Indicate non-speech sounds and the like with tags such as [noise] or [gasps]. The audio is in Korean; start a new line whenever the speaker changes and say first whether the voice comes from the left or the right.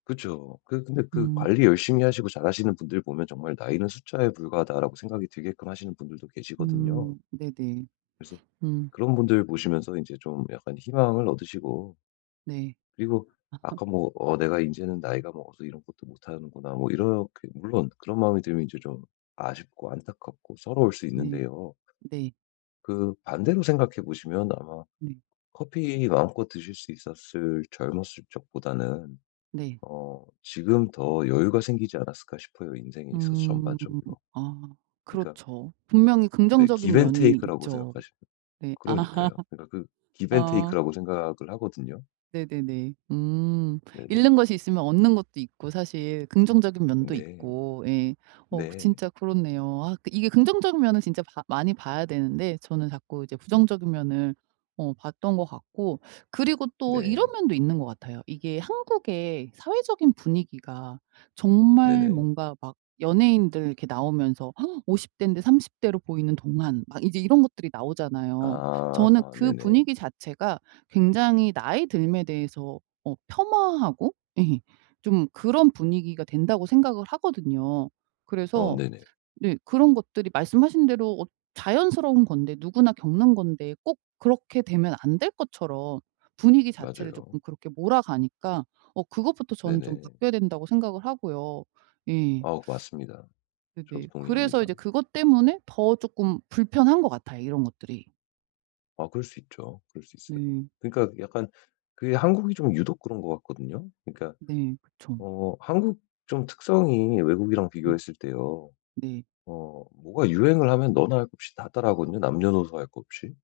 left: 그쵸. 그 근데 그
right: 음.
left: 관리 열심히 하시고 잘하시는 분들 보면 정말 나이는 숫자에 불과하다라고 생각이 들게끔 하시는 분들도 계시거든요.
right: 음. 네네.
left: 그래서
right: [sniffs] 음.
left: 그런 분들 보시면서 인제 좀 약간 희망을 얻으시고
right: 네.
left: 그리고
right: [laughs]
left: 아까 뭐 "어 내가 인제는 나이가 먹어서 이런 것도 못하는구나." 뭐 이렇게 물론 그런 마음이 들면 인제 좀 아쉽고, 안타깝고 서러울 수
right: 네.
left: 있는데요.
right: 네.
left: 그 반대로 생각해 보시면 아마
right: 네.
left: 커피 마음껏 드실 수 있었을 젊었을 적보다는
right: 네.
left: 어 지금 더 여유가 생기지 않았을까 싶어요 인생에 있어서
right: 음.
left: 전반적으로.
right: 아.
left: 그니까
right: 그렇죠. 분명히
left: 네
right: 긍정적인
left: 기브 앤
right: 면이
left: 테이크라고
right: 있죠.
left: 생각하시면
right: 네.
left: 그러니까요
right: [laughs]
left: 그니까 그 기브 앤
right: 어.
left: 테이크라고 생각을 하거든요.
right: 네네네. 음.
left: 네네.
right: 잃는 것이 있으면 얻는 것도 있고 사실 긍정적인 면도
left: 네.
right: 있고 예 어
left: 네.
right: 진짜 그렇네요. 아 이게 긍정적인 면은 진짜 봐 많이 봐야 되는데 저는 자꾸 이제 부정적인 면을 어 봤던 것 같고 그리고 또 이런
left: 네.
right: 면도 있는 것 같아요. 이게 한국의 사회적인 분위기가 정말
left: 네네.
right: 뭔가 막 연예인들 이렇게 나오면서 [gasps] 50 대인데 30 대로 보이는 동안 막 이제 이런 것들이 나오잖아요.
left: 아.
right: 저는
left: 아
right: 그
left: 네네.
right: 분위기 자체가 굉장히 나이 듦에 대해서 어 폄하하고 예 좀 그런 분위기가 된다고 생각을 하거든요.
left: 어.
right: 그래서
left: 네네.
right: 네 그런 것들이 말씀하신 대로 어 자연스러운 건데 누구나 겪는 건데 꼭 그렇게 되면 안 될 것처럼 분위기 자체를
left: 맞아요.
right: 쪼끔 그렇게 몰아가니까 어 그것부터 저는 좀
left: 네네.
right: 바뀌어야 된다고 생각을 하고요. 예.
left: 아 맞습니다. 저도
right: 네네. 그래서
left: 동의합니다.
right: 이제 그것 때문에 더 쪼끔 불편한 것 같아요 이런 것들이.
left: 아 그럴 수 있죠. 그럴 수 있어요.
right: 네.
left: 그러니까 약간 그게 한국이 좀 유독 그런 것 같거든요. 그러니까
right: 네. 그쵸.
left: 어 한국 좀 특성이 외국이랑
right: 음.
left: 비교했을 때요
right: 네.
left: 어 뭐가 유행을 하면 너 나 할 것 없이 다 따라 하거든요 남녀노소 할 것 없이.